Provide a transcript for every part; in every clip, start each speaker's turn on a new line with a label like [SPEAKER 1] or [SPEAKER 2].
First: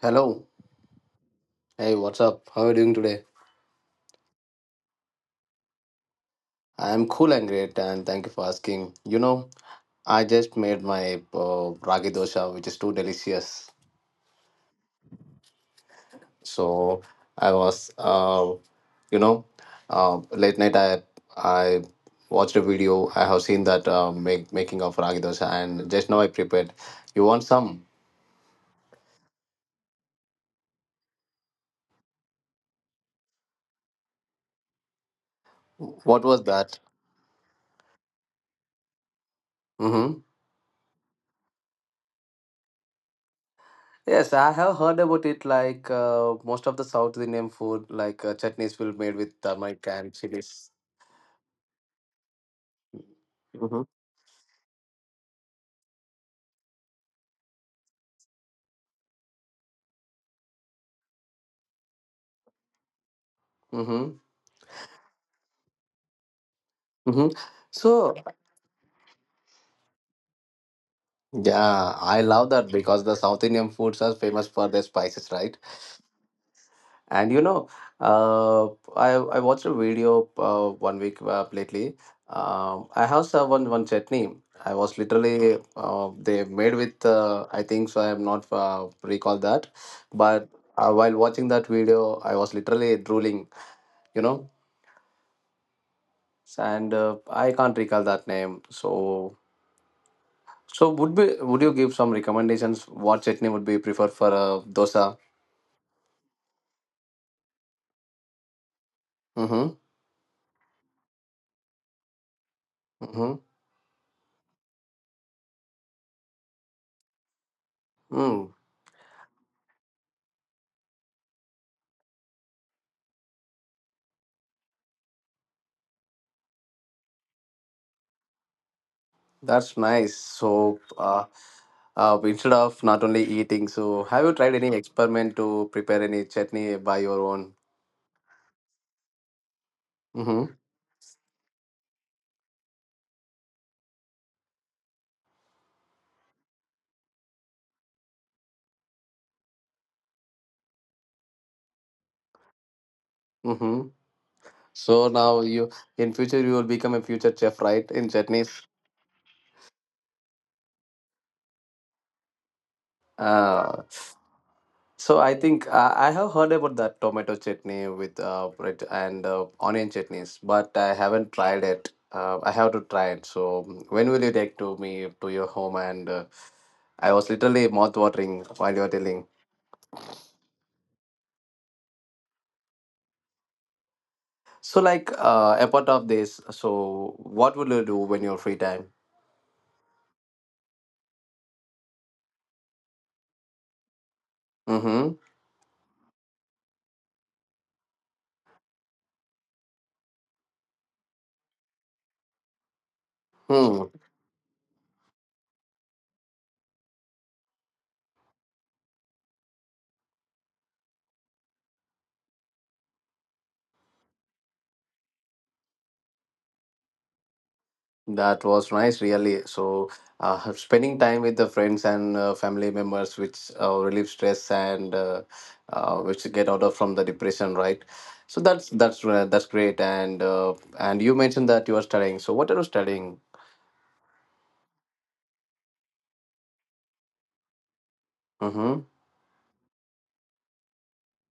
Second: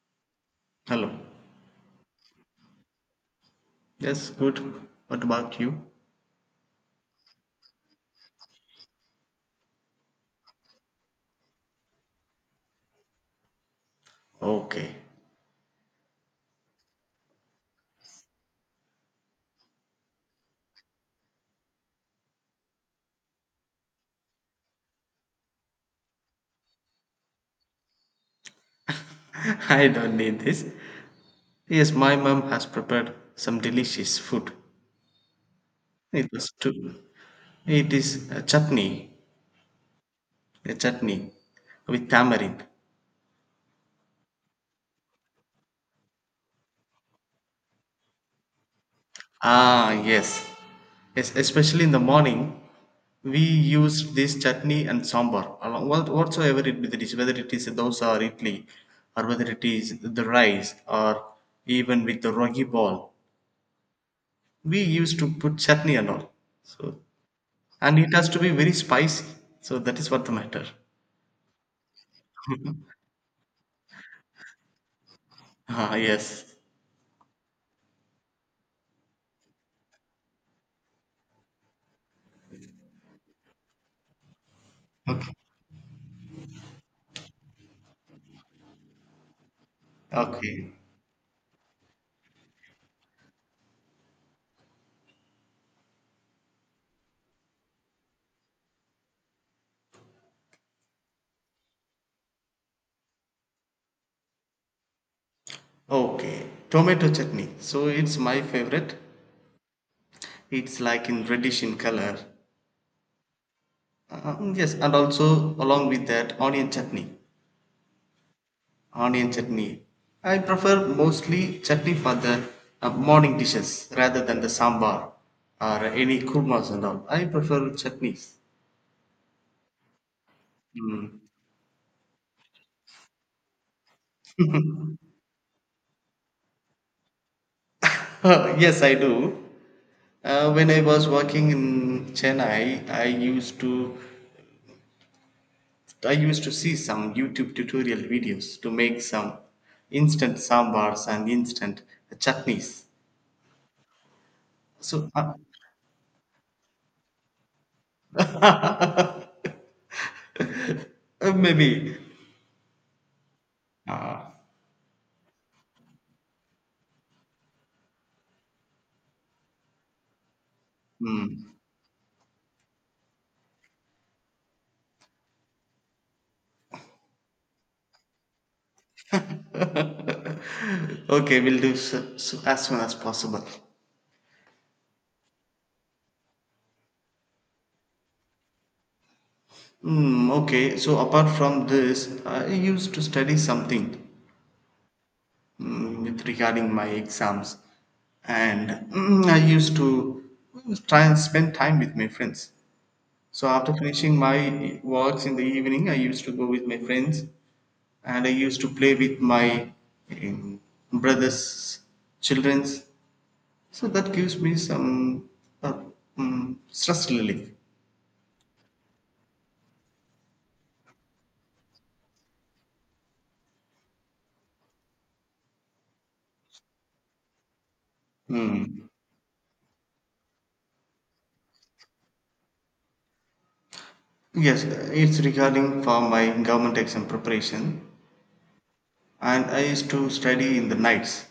[SPEAKER 1] Hello.
[SPEAKER 2] Hello.
[SPEAKER 1] Hey, what's up? How are you doing today?
[SPEAKER 2] Yes, good. What about you?
[SPEAKER 1] I'm cool and great, and thank you for asking. You know, I just made my ragi dosha, which is too delicious.
[SPEAKER 2] Okay.
[SPEAKER 1] So I was, you know, uh, late night. I watched a video. I have seen that make making of ragi dosha, and just now I prepared. You want some?
[SPEAKER 2] I don't need this. Yes, my mom has prepared some delicious food.
[SPEAKER 1] What
[SPEAKER 2] It
[SPEAKER 1] was
[SPEAKER 2] was
[SPEAKER 1] that?
[SPEAKER 2] too. It is
[SPEAKER 1] Mm-hmm.
[SPEAKER 2] a chutney with tamarind.
[SPEAKER 1] Yes, I have heard about it. Like most of the South Indian food, like chutneys will made with turmeric
[SPEAKER 2] Ah,
[SPEAKER 1] and
[SPEAKER 2] yes.
[SPEAKER 1] chilies.
[SPEAKER 2] Yes, especially in the morning, we use this chutney and sambar along what, whatsoever it be the dish, whether it is a dosa or idli, or whether it is the rice, or even with the rogi ball.
[SPEAKER 1] Mm-hmm.
[SPEAKER 2] We used to put chutney and all. So,
[SPEAKER 1] Mm-hmm.
[SPEAKER 2] and
[SPEAKER 1] So,
[SPEAKER 2] it has to be very spicy. So that is what the matter.
[SPEAKER 1] yeah, I love that because the South Indian foods are famous for their spices, right?
[SPEAKER 2] Ah, yes.
[SPEAKER 1] And uh, I watched a video 1 week lately. I have served one chutney. I was
[SPEAKER 2] Okay.
[SPEAKER 1] literally they made with I think so. I am not recall that, but
[SPEAKER 2] Okay.
[SPEAKER 1] while watching that video, I was literally drooling. You know, and I can't recall that name. So would you give some recommendations? What chutney would be preferred for a dosa?
[SPEAKER 2] Okay. Tomato chutney. So it's my favorite.
[SPEAKER 1] Mm-hmm.
[SPEAKER 2] It's like in reddish in color.
[SPEAKER 1] Mm-hmm.
[SPEAKER 2] Yes, and also along with that onion chutney.
[SPEAKER 1] Mm.
[SPEAKER 2] Onion chutney. I prefer mostly chutney for the morning dishes rather than the sambar or any kurmas and all. I prefer chutneys.
[SPEAKER 1] That's nice. So instead of not only eating, so have you tried any experiment to prepare any chutney by your own?
[SPEAKER 2] Yes, I do.
[SPEAKER 1] Mm-hmm.
[SPEAKER 2] When I was working in Chennai, I used to see some YouTube tutorial videos to make some instant sambars and instant chutneys.
[SPEAKER 1] Mm-hmm. So
[SPEAKER 2] So
[SPEAKER 1] now you in future you will become a future chef, right? In chutneys.
[SPEAKER 2] maybe
[SPEAKER 1] Ah.
[SPEAKER 2] uh,
[SPEAKER 1] So I think I have heard about that tomato chutney with bread and onion chutneys, but I haven't tried it. I have to try it. So when will you take to me to your home? And I was literally mouth watering while you were telling.
[SPEAKER 2] okay, we'll do so, so as soon as possible.
[SPEAKER 1] So like apart of this, so what will you do when you're free time?
[SPEAKER 2] Hmm. Okay, so apart from this, I used to study something
[SPEAKER 1] Mm-hmm.
[SPEAKER 2] with regarding my exams, and I used to try and spend time with my friends. So after
[SPEAKER 1] Hmm.
[SPEAKER 2] finishing my works in the evening, I used to go with my friends and I used to play with my um, brothers, childrens. So that gives me some uh, stress relief.
[SPEAKER 1] That was nice, really. Spending time with the friends and family members, which relieve stress and which get out of from the depression, right? So
[SPEAKER 2] Hmm.
[SPEAKER 1] that's great. And you mentioned that you are studying. So what are you studying?
[SPEAKER 2] Yes, it's regarding for my government exam preparation,
[SPEAKER 1] Mm-hmm.
[SPEAKER 2] and I used to study in the nights,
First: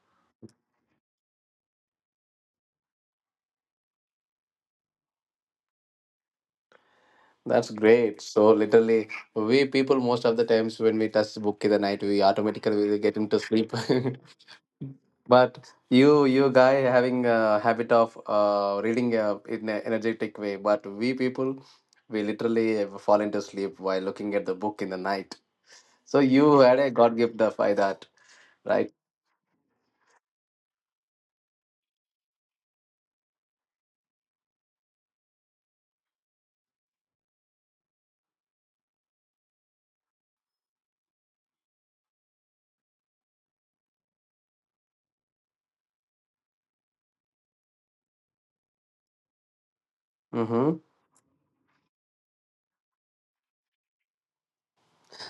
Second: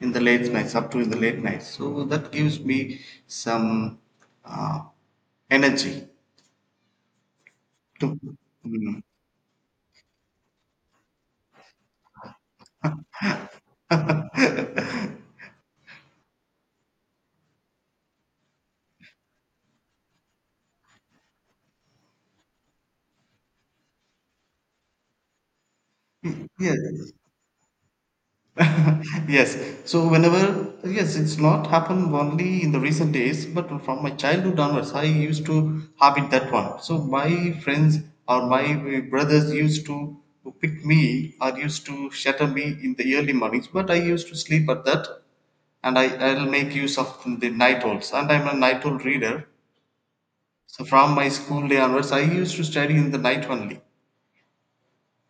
[SPEAKER 2] in the late nights, up to in the late nights. So that gives me some uh, energy
[SPEAKER 1] That's
[SPEAKER 2] to.
[SPEAKER 1] great. So
[SPEAKER 2] Hmm.
[SPEAKER 1] literally, we people most of the times when we touch book in the night, we automatically will get into sleep. But you guy, having a habit of reading in an energetic way. But we people, we literally fall into sleep while looking at the book in the night. So you
[SPEAKER 2] Yes,
[SPEAKER 1] had a God gift of by that, right?
[SPEAKER 2] yes, so whenever, yes, it's not happened only in the recent days, but from my childhood onwards I used to habit that one. So my friends or my brothers used to pick me or used to shatter me in the early mornings, but I used to sleep at that. And I'll make use of the night owls, and I'm a night owl reader.
[SPEAKER 1] Mm-hmm.
[SPEAKER 2] So from my school day onwards, I used to study in the night only.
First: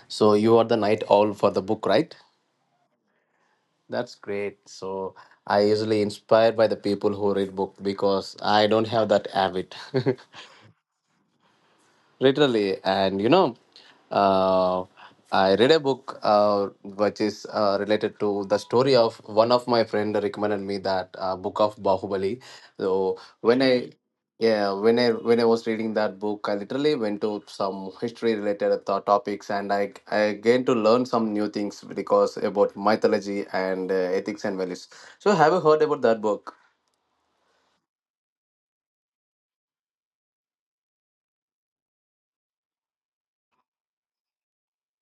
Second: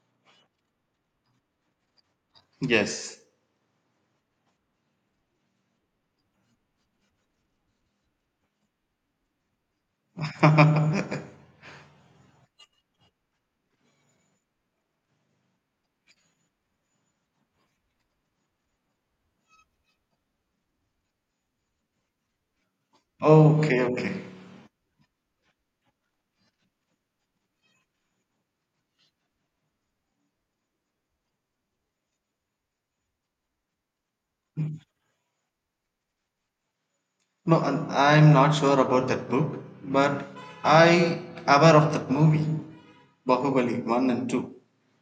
[SPEAKER 1] So you are the night owl for the book, right?
[SPEAKER 2] Yes.
[SPEAKER 1] That's great. So I usually inspired by the people who read book because I don't have that habit. Literally, and you know, uh, I read a book, which is related to the story of one of my friend recommended me that book of Bahubali. So when I
[SPEAKER 2] Okay, okay.
[SPEAKER 1] Yeah, when I was reading that book, I literally went to some history related topics and I gained to learn some new things because about mythology and ethics and values. So have you heard about that book?
[SPEAKER 2] No, and I'm not sure about that book, but I aware of that movie, Bahubali one and two.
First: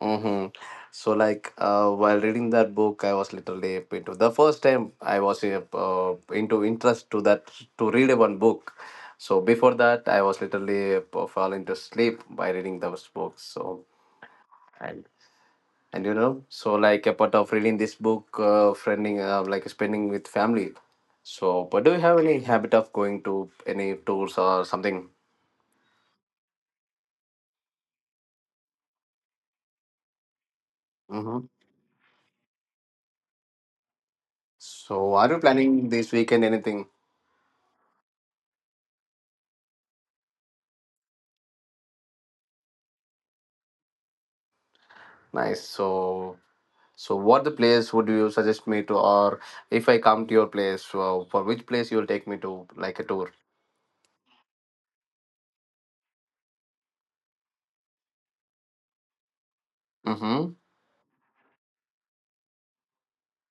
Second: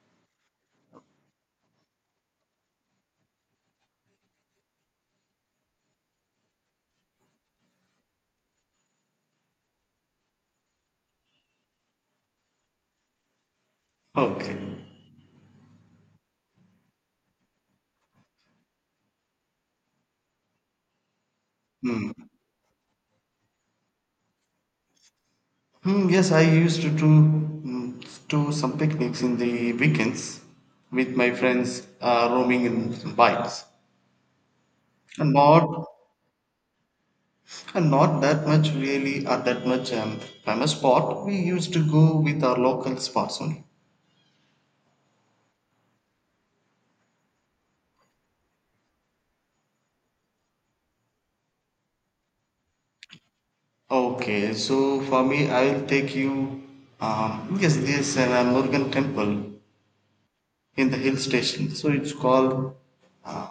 [SPEAKER 1] Mm-hmm. So, like, while reading that book, I was literally into the first time I was into interest to that to read one book. So before that, I was literally falling to sleep by reading those books. So
[SPEAKER 2] Okay.
[SPEAKER 1] and and you know, so like a part of reading this book, friending, like spending with family. So, but do you
[SPEAKER 2] Hmm.
[SPEAKER 1] have any habit of going to any tours or something?
[SPEAKER 2] Hmm, yes, I used to do, hmm, do some picnics in the weekends with my
[SPEAKER 1] Mm-hmm.
[SPEAKER 2] friends, roaming in bikes,
[SPEAKER 1] So, are
[SPEAKER 2] and
[SPEAKER 1] you
[SPEAKER 2] not
[SPEAKER 1] planning this weekend anything?
[SPEAKER 2] and not that much really, or that much, famous spot. We used to go with our local spots only.
[SPEAKER 1] Nice. So, what the place would you suggest me to, or if I come to your place, for which place you will take me to, like a tour?
[SPEAKER 2] Okay, so for me, I'll take you because there's an Murugan temple
[SPEAKER 1] Mm-hmm.
[SPEAKER 2] in the hill station. So it's called uh,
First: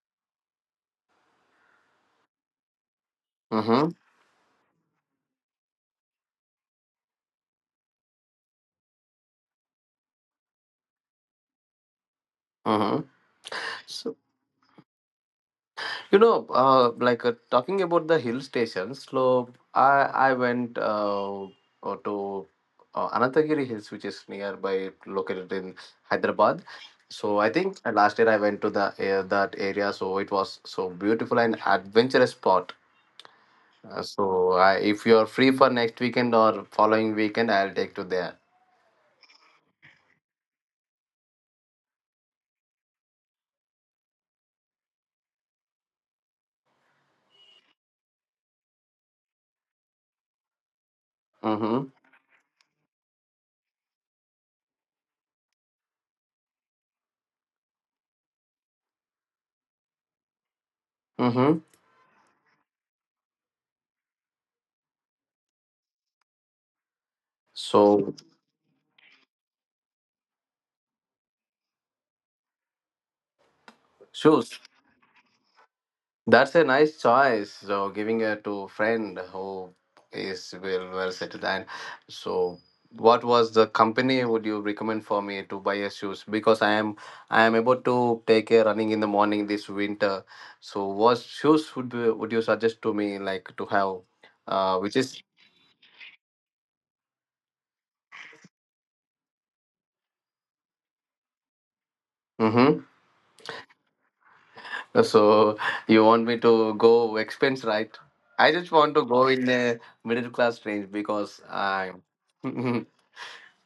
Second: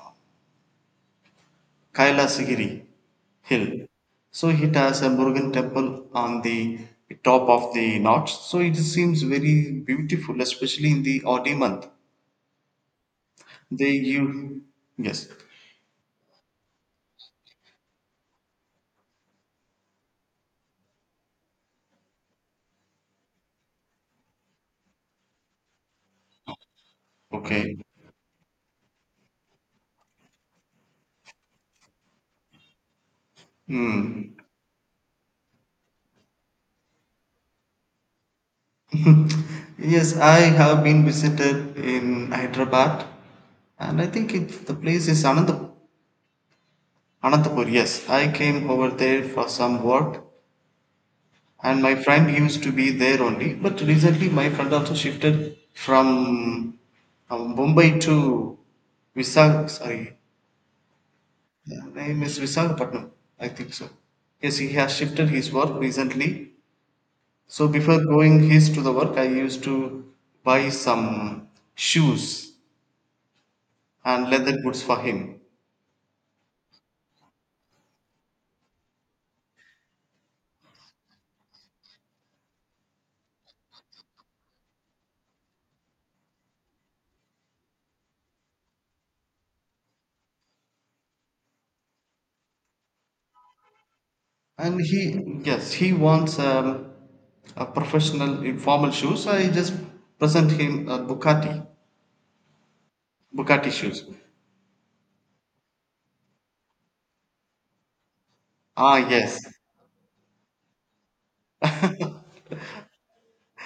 [SPEAKER 2] Kailasagiri Hill.
[SPEAKER 1] Mm-hmm.
[SPEAKER 2] So it has a Murugan temple on the top of the notch. So it seems very beautiful, especially in the Audi month.
[SPEAKER 1] Mm-hmm.
[SPEAKER 2] They
[SPEAKER 1] So,
[SPEAKER 2] you, yes,
[SPEAKER 1] you know, like talking about the hill stations. So, I went to Anantagiri Hills, which is nearby, located in Hyderabad. So, I
[SPEAKER 2] okay.
[SPEAKER 1] think last year I went to the that area. So, it was so beautiful and adventurous spot.
[SPEAKER 2] Hmm.
[SPEAKER 1] If you're free for next weekend or following weekend, I'll take to there.
[SPEAKER 2] Yes, I have been visited in Hyderabad, and I think it, the place is Anandapur. Anantapur, yes. I came over there for some work, and
[SPEAKER 1] Mm-hmm.
[SPEAKER 2] my friend used to be there only. But recently, my friend also shifted from Mumbai to Visag. Sorry,
[SPEAKER 1] Mm-hmm.
[SPEAKER 2] the name is Visakhapatnam, I think so. Yes, he has shifted his work recently. So before
[SPEAKER 1] So,
[SPEAKER 2] going his to the work, I used to buy some shoes and leather
[SPEAKER 1] shoes.
[SPEAKER 2] goods for him.
[SPEAKER 1] That's a nice choice. So, giving it to friend who is well versed. And so, what was the company would you recommend for me to buy a shoes? Because I am about to take a running in the morning this winter. So, what shoes would be, would you suggest to me like to have?
[SPEAKER 2] and
[SPEAKER 1] Which is.
[SPEAKER 2] he yes he wants a professional informal shoes. So I just present him a bugatti,
[SPEAKER 1] Mm-hmm.
[SPEAKER 2] bugatti shoes.
[SPEAKER 1] So you want me to go expense, right? I just want
[SPEAKER 2] Ah,
[SPEAKER 1] to go
[SPEAKER 2] yes.
[SPEAKER 1] in a middle class range because I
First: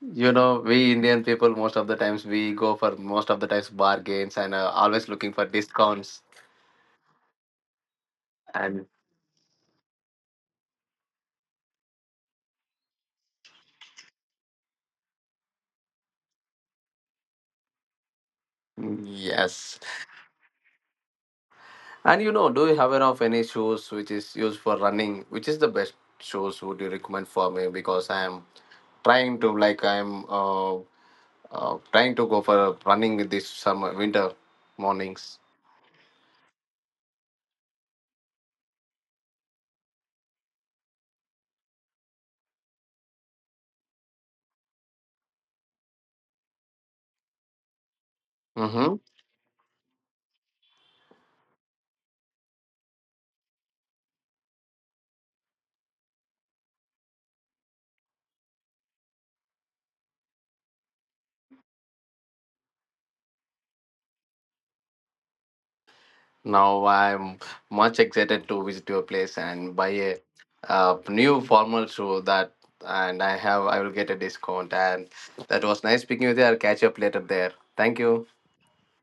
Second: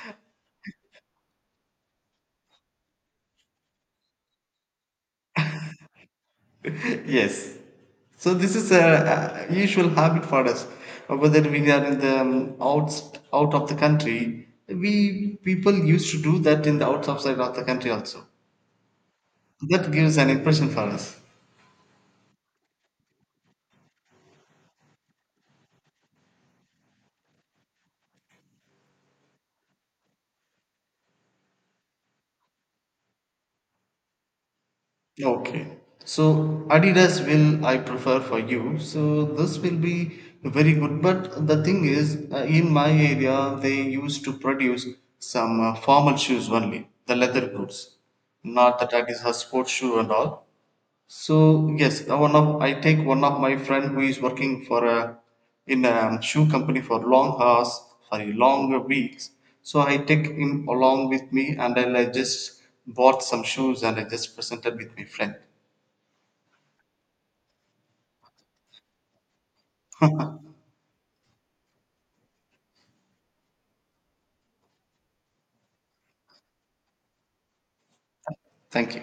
[SPEAKER 1] You know, we Indian people most of the times bargains and always looking for discounts.
[SPEAKER 2] Yes, so this is
[SPEAKER 1] And
[SPEAKER 2] a usual habit for us. Whether we are in the out out of the country, we people used to do that in the outs outside of the country also.
[SPEAKER 1] yes,
[SPEAKER 2] That gives an impression for us.
[SPEAKER 1] and you know, do you have enough any shoes which is used for running? Which is the best shoes would you recommend for me? Because I'm trying to like I'm trying to go for running this summer winter mornings.
[SPEAKER 2] Okay. So Adidas will I prefer for you. So this will be very good. But the thing is, in my area, they used to produce some formal shoes only, the leather goods, not that
[SPEAKER 1] Mm-hmm.
[SPEAKER 2] Adidas has sports shoe and all. So yes, one of I take one of my friend who is working for a in a shoe company for long hours, sorry, long weeks. So I take him along with me, and then I just bought some shoes and I just presented with my friend.
[SPEAKER 1] Now I'm much excited to visit your place and buy a new formal shoe that and I have I will get a discount and that was nice speaking with you. I'll catch up later there. Thank you.
[SPEAKER 2] Thank you.